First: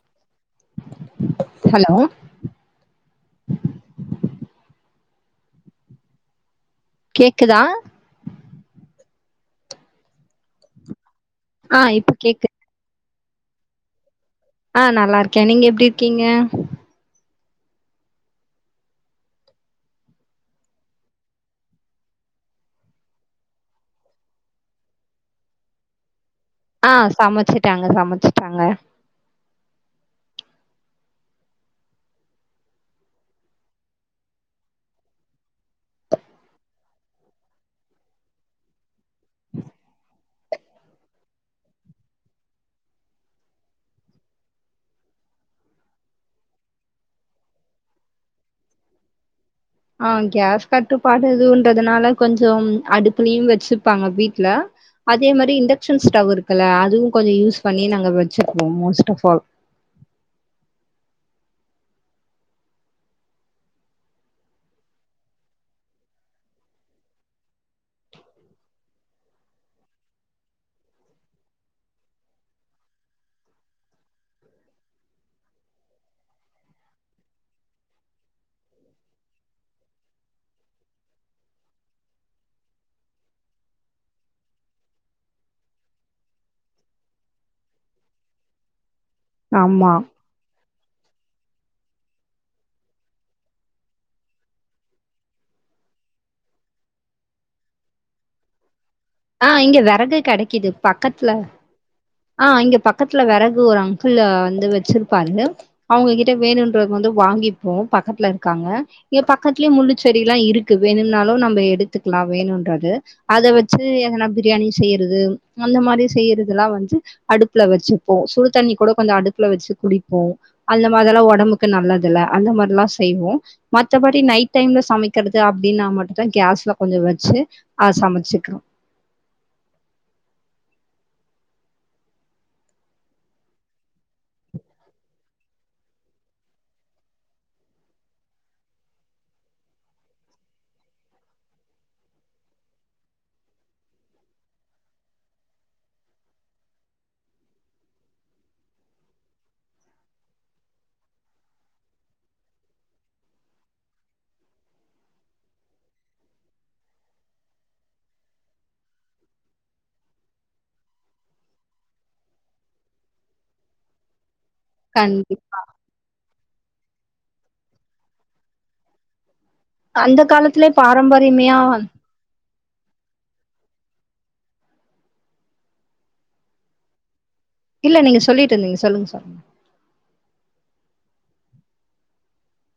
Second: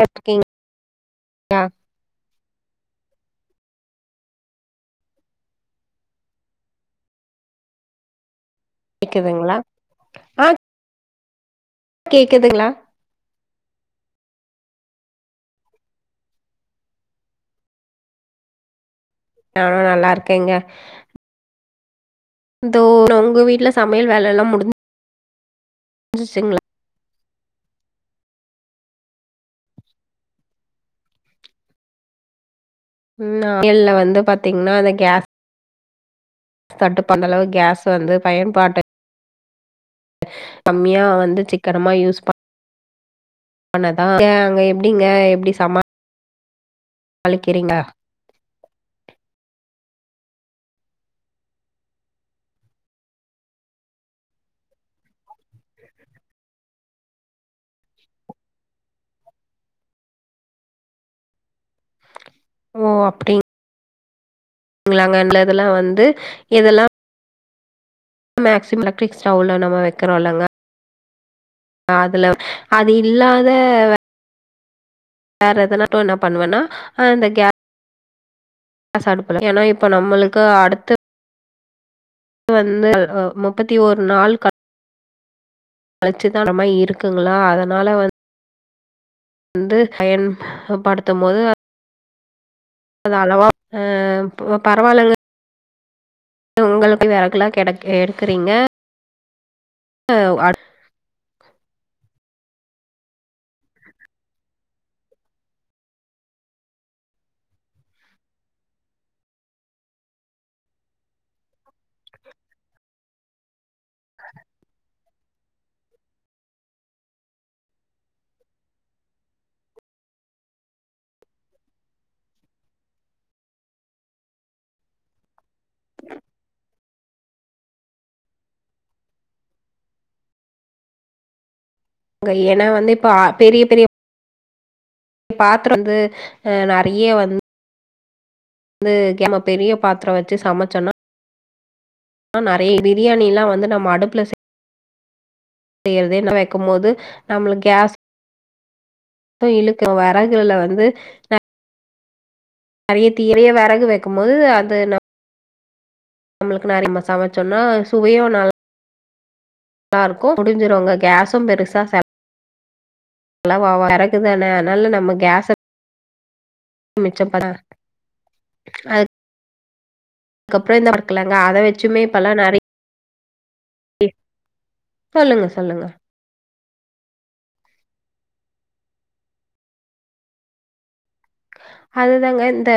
loaf king hello கேக்குதா கேக்குதுங்களா ஆஹ ஆஹ் இப்ப கேக்கு ஆஹ் நல்லா இருக்கேன் நீங்க எப்படி இருக்கீங்க நானும் நல்லா இருக்கேங்க இந்தோ உங்க வீட்டுல சமையல் வேலை எல்லாம் முடிஞ்ச சிங்க ஆஹ் சமைச்சிட்டாங்க சமைச்சிட்டாங்க உம் ஆயல்ல வந்து பாத்தீங்கன்னா அந்த கேஸ் க தட்டு பண்ண அளவுக்கு கேஸ் வந்து பயன்பாட்டு கம்மியா வந்து சிக்கனமா யூஸ் பன்தான் அங்க எப்படிங்க எப்படி சம அழிக்கிறீங்கா ஆஹ் கேஸ் கட்டுப்பாடு இதுன்றதுனால கொஞ்சம் அடுப்பலும் வச்சுப்பாங்க வீட்டுல அதே மாரி இண்டக்ஷன் ஸ்டவ் இருக்குல்ல அதுவும் கொஞ்சம் யூஸ் பண்ணி நாங்க வச்சுப்போம் மோஸ்ட் ஆஃப் ஆல் ஓ அப்படி ங்களாங்கல இதெல்லாம் வந்து இதெல்லாம் மேக்சிமம் எலக்ரிக் ஸ்டவ்ல நம்ம வைக்கறோம்ங்க அதுல அது இல்லாத வேற எதனாட்டும் என்ன பண்ணுவன்னா இந்த கேஸ் காடுப்பலாம் ஏன்னா இப்ப நம்மளுக்கு அடுத்த இது வந்து முப்பத்தி ஒரு நாள் கட் அழச்சுதானமா இருக்குங்களா அதனால வந்து வந்து ஆமா அயன் ஹப் படுத்தும் போது அ அளவாஹ பரவாயில்லங்க உங்களுக்குய வறக்கெல்லா கடை எடுக்குறீங்க ஆஹ இங்க விறகு கெடைக்குது பக்கத்துல ஆஹ இங்க பக்கத்துல விறகு ஒரு அங்கிள் வந்து வச்சிருப்பாரு அவுங்ககிட்ட வேணும்ன்றது வந்து வாங்கிப்போம் பக்கத்துல இருக்காங்க இங்க பக்கத்துலயே முள்ளு செடி எல்லா இருக்கு வேணும்னாலு நம்ப எடுத்துக்கலா வேணும்ன்றது அதை வச் எதனா பிரியாணி செய்யறது அந்த மாரி செய்யறதெல்லா வந்து அடுப்புல வச்சுப்போ சுடு தண்ணி கூட கொஞ்ச அடுப்புல வச்சு குடிப்போ அந்த மாரில்லா உடம்புக்கு நல்லது இல் அந்த மாதிரிலா செய்வோ மற்றபடி நைட் டைம்ல சமைக்கிறது அப்புடின்னுமட்டும்தா கேஸ்ல கொஞ்ச வச்சுஹ சமைச்சுக்கிறோ அங்க ஏன்னா வந்து இப்ப பெரிய பெரிய பாத்திரங்கள் வந்து அஹ நிறைய வந்து வைக்காம பெரிய பாத்திரம் வச்சு சமைச்சோனா நெறைய பிரியாணி எல்லா வந்து நம்ம [unintelligible] அடுப்புல செய்யறதே வைக்கும்போது நம்மள கேஸ் அ இழுக்கும் வரகுல வந்து நறைய தீரைய விறகு வைக்கு போது அது ந நம்மளுக்கு நிறைய மசா வச்சோம்ன்னா சுவையையும் ந நல்லா இருக்குங்க முடிஞ்சிருவங்க கேசும் பெருசா செ நல்லா வா இறக்குதானே [unintelligible] அதனால நம்ம கண்டி கேஸ் மிச்சப்ப அது [unintelligible] அந்த காலத்துலயே அத பாரம்பரியமையா வச்சுமே இப்பல்லா நெறைய சொல்லுங்க சொல்லுங்க நீங்க சொல்லிட்டு இருந்தீங்க சொல்லுங்க சொல்லுங்க அதுதாங்க இந்த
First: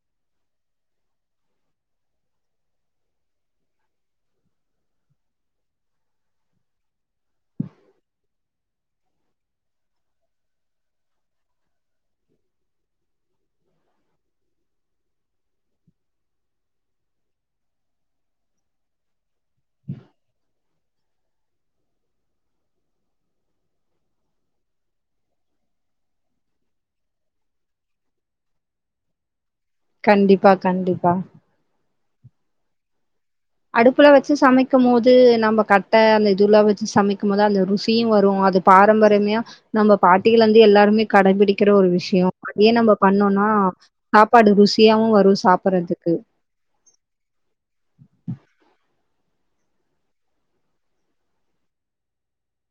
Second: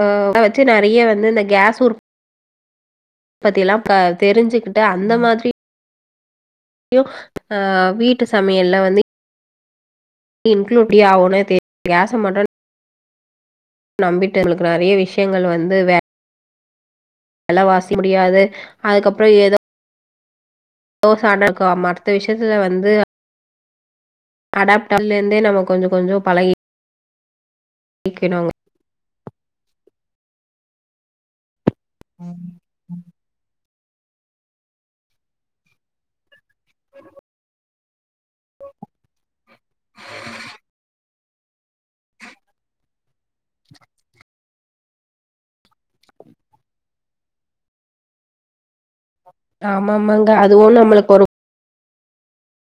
அஹ அத வச்சு நறைய வந்து [unintelligible] இந்த கேஸ் உ உற்பத்தி எல்லா தெரிஞ்சுக்கிட்டு அந்த மாதிரி அஹ வீட்டு சமையல்ல வந்து இன்கிளூட்டிய ஆவுனே தெரியல கேச மட்டு [unintelligible] நம்பிட்டு எங்களுக்கு நிறைய விஷயங்கள் வந்து வே வெள வாசி முடியாது அதுக்கப்புற ஏதோ [unintelligible] ச ஆண்ட இருக்குவ அடுத்த விஷயத்துல வந்து அடாப்டல இருந்தே நம்ம கொஞ்சம் கொஞ்சம் பழகி நக்கணும்ங்க [unintelligible] கண்டிப்பா கண்டிப்பா உ [unintelligible] ம் அடுப்புல வச்சு சமைக்கு போது நம்ம கட்ட அந்த இதுல்ல வச்சு சமைக்கு போது அந்த ருசியு வரு அது பாரம்பரியமையா நம்ப பாட்டிகள் வந்து எல்லாருமே கடபிடிக்கிற ஒரு விஷய அதே நம்ம பண்ணோம்னா சாப்பாடு ருசியாவு வரு சாப்பிடுறதுக்கு ஆமாமாங்க அதுவு நம்மளுக்கு ஒரு பொறு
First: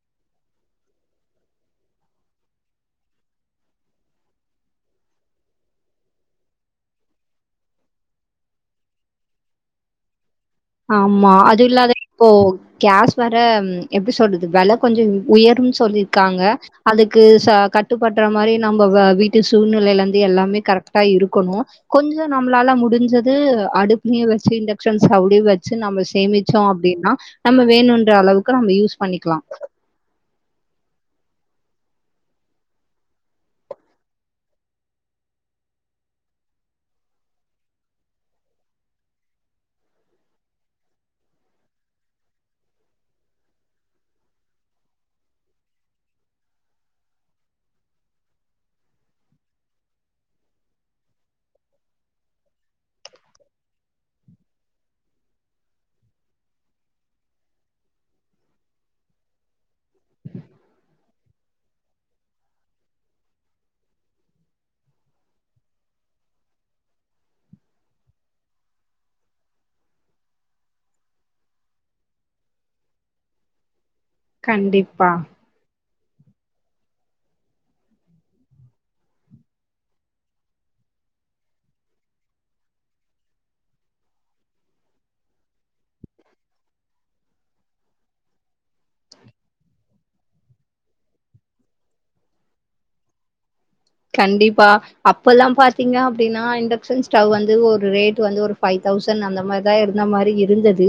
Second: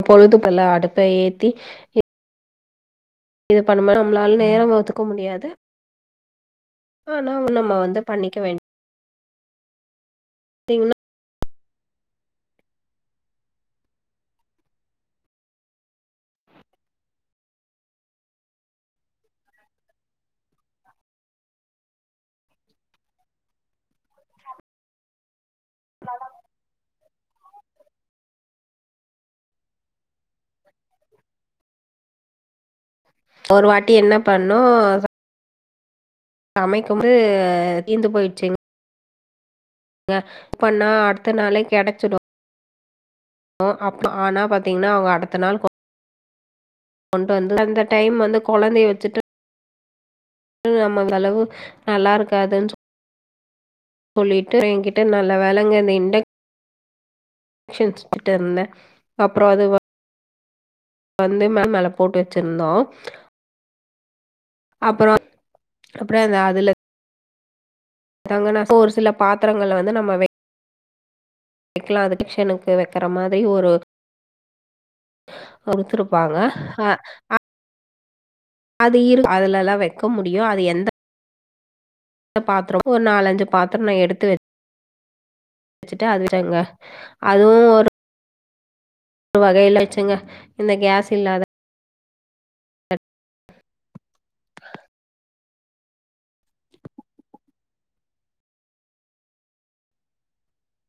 அப்பொழுது பல அடுப்பை ஏத்தி இது பண்ணோ நம்மளால நேர ஒத்துக்க முடியாது ஆனாவு நம்ம வந்து பண்ணிக்க வேண்ட ஆமா அச் அது இல்லாத இப்போ கேஸ் வர எப்பிடி சொல்றது வெலை கொஞ்ச உயரு சொல்லிருக்காங்க அதுக்கு கட்டுப்படுற மாரி நம்ம வீட்டு சூழ்நிலையில இருந்து எல்லாமே கரெக்டா இருக்கணு கொஞ்ச நம்மளால முடிஞ்சது அடுப்பிலியே வச்சு இண்டக்ஷன்ஸ் வச்சு நம்ம சேமிச்சோ அப்புடின்னா நம்ம வேணும்ன்ற அளவுக்கு நம்ம யூஸ் பண்ணிக்கலா ஒரு வாட்டி என்ன பண்ணு சமைக்கும்பது தீந்து போயிடுச்சுங்க புக் பண்ணா அடுத்த நாளே கிடைச்சிடும் அ ஆனா பாத்தீங்கன்னா அவங்க அடுத்த நாள் கொண்டு வந்து அந்த டைம் வந்து குழந்தைய வச்சுட்டு நம்ம அளவு நல்லா இருக்காதுன்னு சொல்லிட்டு என்கிட்ட நல்ல வேளங்கு அந்த இண்ட ன்ட்டு இருந்தேன் அப்புறம் அது வந்து மேம் மேல போட்டு வச்சிருந்தோம் அப்புறம் அப்புறம் அந்த அதுல ங்கனா ஒரு சில பாத்திரங்கள்ல வந்து நம்ம சைக்கலாம் அது டிக்ஷனக்கு வைக்கற மாதிரி ஒரு கண்டிப்பா ப்பாங்க ஆஹ் அது அதுல எல்லாம் வைக்க முடியும் அது எந்த பாத்திரம் ஒரு நாலஞ்சு பாத்திரம் நான் எடுத்து வச்ச வச்சட்டு அதுச்சங்க அதுவும் ஒரு ஒரு வகையில வச்சுங்க இந்த கேஸ் இல்லாத கண்டிப்பா அப்ப எல்லாம் பாாரத்தீங்க அப்படின்னா இண்டக்ஷன் ஸ்டவ் வந்து ஒரு ரேட் வந்து ஒரு பஃபைவ் தௌசண்ட் அந்த மாதிரிதான் இருந்த மாதிரி இருந்தது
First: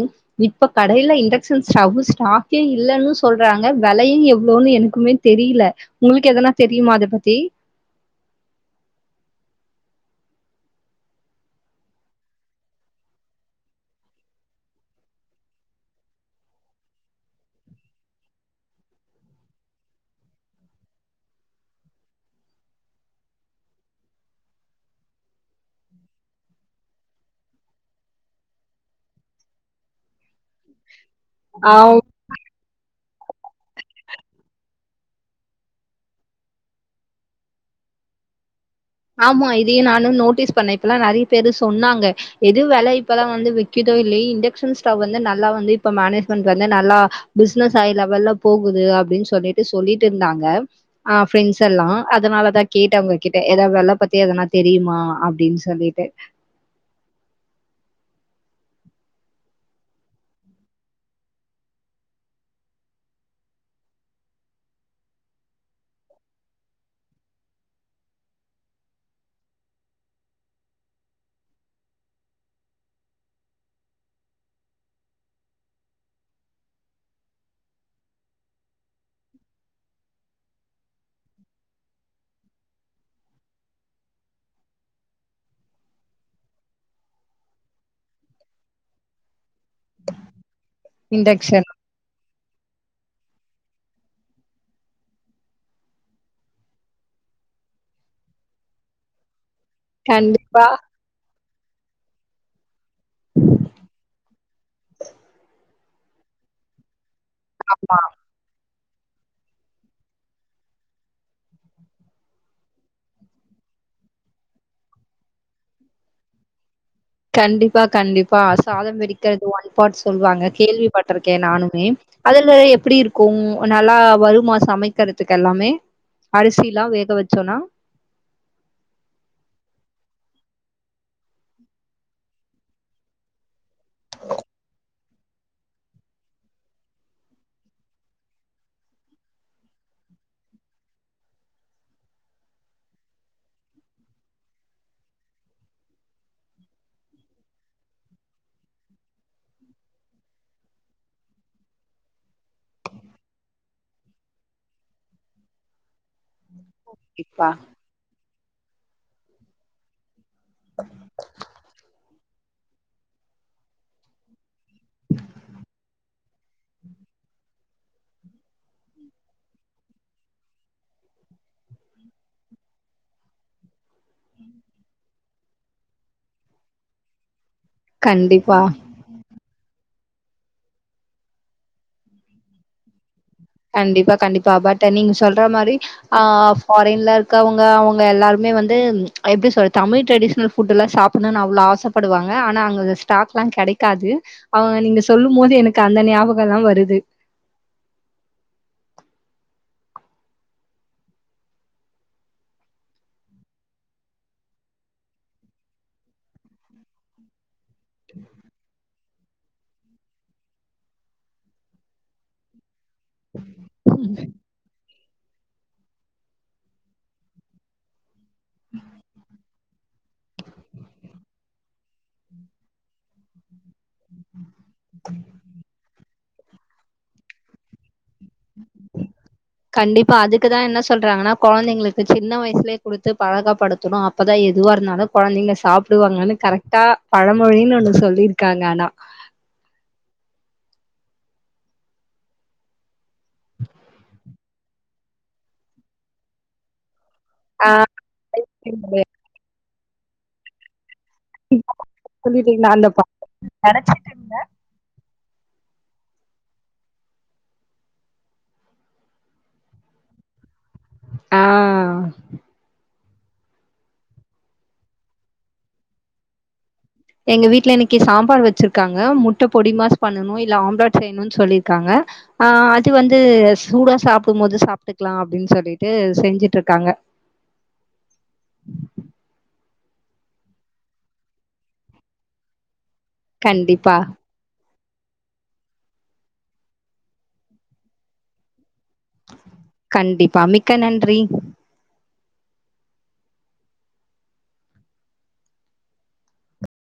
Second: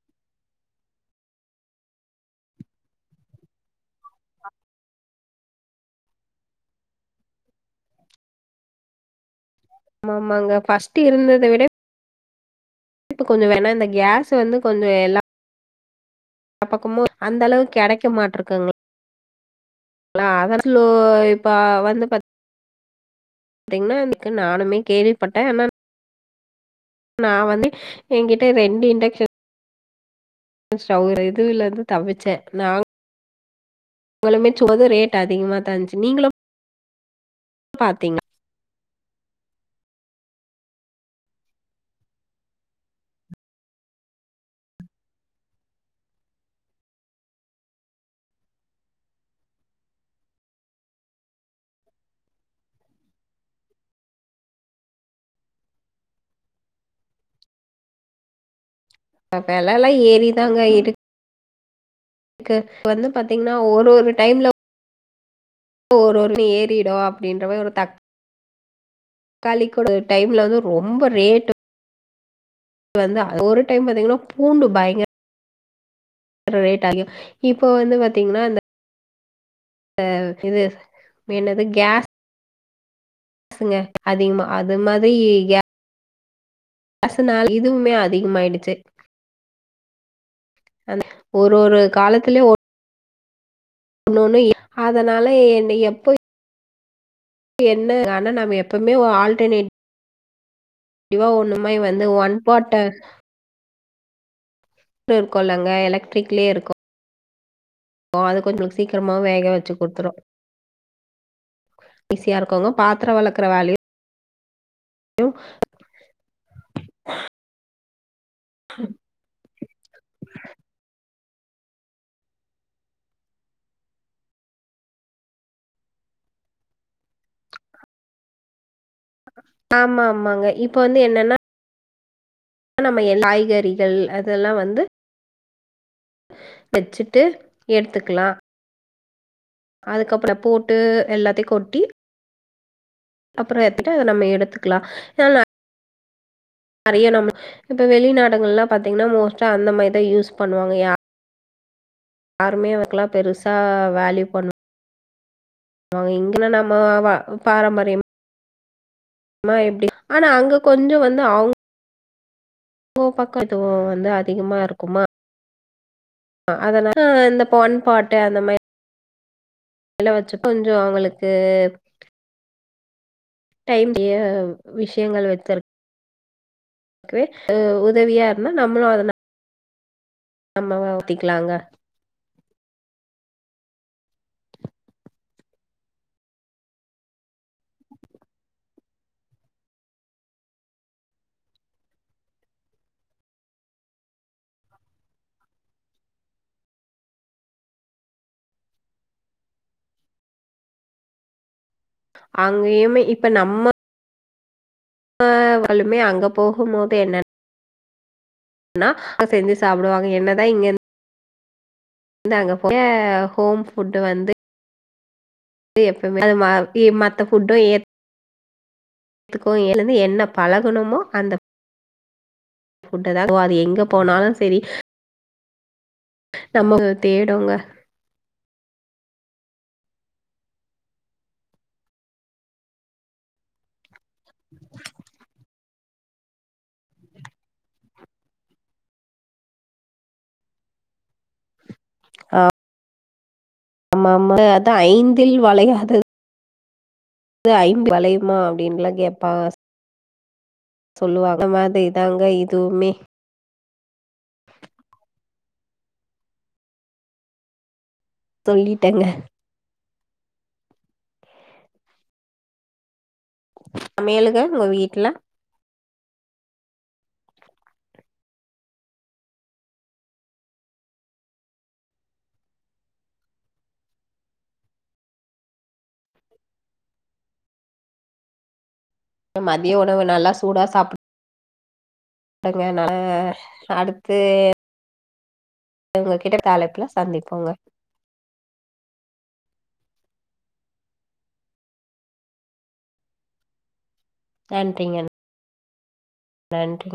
இப்ப கடையில இண்டக்ஷன் ஸ்டவ் ஸ்டாக்கே இல்லைன்னு சொல்றாங்க விலையும் எவ்வளவுன்னு எனக்குமே தெரியல உங்களுக்கு எதனா தெரியுமா அத பத்தி ஆ ஆமாங்க பஃர்ஸ்ட் இருந்ததை விட ப்ப கொஞ்சம் வேணாம் இந்த கேஸ் வந்து கொஞ்சம் எல்லாம் பக்கமும் அந்த அளவுக்கு கிடைக்க மாட்டிருக்கங்களா அதல இப்ப வந்தீங்கா அதுக்கு நானுமே கேள்விப்பட்டேன் ஆனா நான் வந்து என்கிட்ட ரெண்டு இண்டக்ஷன் அ ஒரு இதுவல இருந்து ஆவ் தப்பச்சேன் நாங்க உங்களும து ரேட் அதிகமா தான் இருந்துச்சு நீங்களும் என் பாத்தீங்க ஆமா இதையும் நானும் நோட்டீஸ் பண்ணேன் இப்பல்லாம் நிறைய பேரு சொன்னாங்க எது வேலை இப்பல்லாம் வந்து விக்குதோ இல்லையே இண்டக்ஷன் ஸ்டவ் வந்து நல்லா வந்து இப்ப மேனேஜ்மெண்ட் வந்து நல்லா பிசினஸ் ஐ லெவல்ல போகுது அப்படின்னு சொல்லிட்டு சொல்லிட்டு இருந்தாங்க ஆஹ் ப்ரண்ட்ஸ் எல்லாம் அதனாலதான் கேட்டவங்க கிட்ட ஏதாவ வெள்ள பத்தி அதெல்லாம் தெரியுமா அப்படின்னு சொல்லிட்டு விலலாம் ஏறிதாங்க இருக்கு எனக்கு வந்து பாத்தீங்கன்னா ஒரு ஒரு டைம்ல ஒரு ஏறிடும் அப்படின்ற மா ஒரு தக்க தக்காளிக்கட டைம்ல வந்து ரொம்ப ரேட்டு் இது வந்து ஒரு டைம் பாத்தீங்கன்னா பூண்டு பயங்கர ரேட் ஆகும் இப்போ வந்து பாத்தீங்கன்னா இந்த இது மனது கேஸ் பேசுங்க அதிகமா அது மாதிரி க பசனா இதுவுமே அதிகமாயிடுச்சு அ ஒரு இண்டக்ஷன் ஒரு காலத்திலயே ஒரு ஒண்ணொன்னு அதனால என்ன எப்போ என்ன ஆனா நாம எப்பவுமே ஆல்டர்னேட்டவ கண்டிப்பா வந்து ஒன்ப்பட்ட இருக்கும்ல்லங்க எலக்ட்ரிக்லயே இருக்கும் ஆமா அது கொஞ்சம்ளுக்கு சீக்கிரமா வேக வச்சு குடுத்துரும் ஈஸியா இருக்கங்க பாத்திரம் வளர்க்குற வேலையும் கண்டிப்ப கண்டிப்பா ப்ப சாதம் வெடிக்கிறது ஒன்பாட் சொல்லுவாங்க கேள்விப்பட்ட இருக்கேன் நானுமே அதுல எப்படி இருக்கும் நல்லா வருமாசம் அமைக்கிறதுக்கு எல்லாமே அரிசி எல்லாம் வேக வச்சோம்னா ஆமா ஆமாங்க இப்ப வந்து என்னன்னா ஆ நம்ம என் காய்கறிகள் அதெல்லாம் வந்து வச்சுட்டு ஏடுத்துக்கலாம் அதுக்கப்புறம் போட்டு எல்லாத்தையும் கொட்டி அப்புறம் எத்துட்டு அதை நம்ம எடுத்துக்கலாம் ஏ நிறைய நம்ம இப்ப வெளிநாடுகள் எல்லாம் பாத்தீங்கன்னா மோஸ்டா அந்த மாதிரிதான் யூஸ் பண்ணுவாங்க யா யாருமேக்கெல்லாம் பெருசா வேல்யூ பண்ணும் ஆ என்ன நம்மோ ஆ ப்பா பாரம்பரியம் மா எப்டி ஆனா அங்க கொஞ்ச வந்து அவங் ஓ பக்க முக்கியுத்துவோ வந்து அதிகமா இருக்குமா அதனால இந்த பொன் பாட்டு அந்த மாரிலா வச்சு கொஞ்சொ அவங்களுக்கு டைம் [unintelligible] விஷயங்கள் வைத்திருக் ஓகே ஆ உதவியா இருந்தா கண்டிப்பா நம்மளு அத நா ம்மவா ஊத்திக்கலாங்க கண்டிப்பா கண்டிப்பா பட் நீங்க சொல்ற மாரி ஆஹ் ஃபாரின்ல இருக்கவங்க அவங்க எல்லாருமே வந்து எப்டி சொல்றது தமிழ் ட்ரெடிஷனல் ஃபுட்ட எல்லா சாப்டணுன்னு அவ்ளோ ஆசப்படுவாங்க ஆனா அங்க ஸ்டாக்லா கெடைக்காது அவங்க நீங்க சொல்லும் போது எனக்கு அந்த ஞாபகோ எல்லா வருது அங்கயுமே இப்ப நம்ம ஆ வலுமே அங்க போகும் போது என்ன [unintelligible] ன்னா ஆ செஞ்சு சாப்டுவாங்க என்னதா இங்க இருந் து அங்க யா ஹோம் ஃபுட் வந்து ந்து எப்பமே அது ம இ மத்த ஃபுட்டு ஏ ம் த்துக்கு இதிலிருந்து என்ன பழகணுமோ அந்த ஃபுட்டதா அது எங்க போனாலு சரி நமக்கு தேடுங்க கண்டிப்பா அதுக்குதா என்ன சொல்றாங்கன்னா கொழந்தைங்களுக்கு சின்ன வயசுலயே குடுத்து பழகப்படுத்தணு அப்பதா எதுவா இருந்தாலு கொழந்தைங்க சாப்டுவாங்கன்னு கரெக்டா பழமொழின்னு ஒண்ணு சொல்லிருக்காங்க ஆனா ஆஹ் ஆமா அதா ஐந்தில் வளையாத து ஆ ஐம்பதில் வளையுமா அப்டின்லா கேப்பாங்க சொல்லுவாங்க அந்த மாதிரிதாங்க இதுவுமே படைச்சு [unintelligible] சொல்லிட்டேங்க ஆஹ் சமையலுக உங்க வீட்ல எங்க வீட்ல இன்னக்கி சாம்பார் வச்சிருக்காங்க முட்டை பொடிமாஸ் பண்ணணு இல்ல ஆம்லேட் செய்யணுன்னு சொல்லிருக்காங்க அஹ் அது வந்து சூடா சாப்டும் போது சாப்ட்டுக்கலா அப்டின்னு சொல்லிட்டு செஞ்சுட்ருக்காங்க மதிய உணவு நல்லா சூடா சாப்டு [unintelligible] னால கண்டிப்பா அடுத்து உங்க கிட்ட தலைப்புல சந்திப்போங்க கண்டிப்பா மிக்க நன்றி நன்றிங்க நன்றி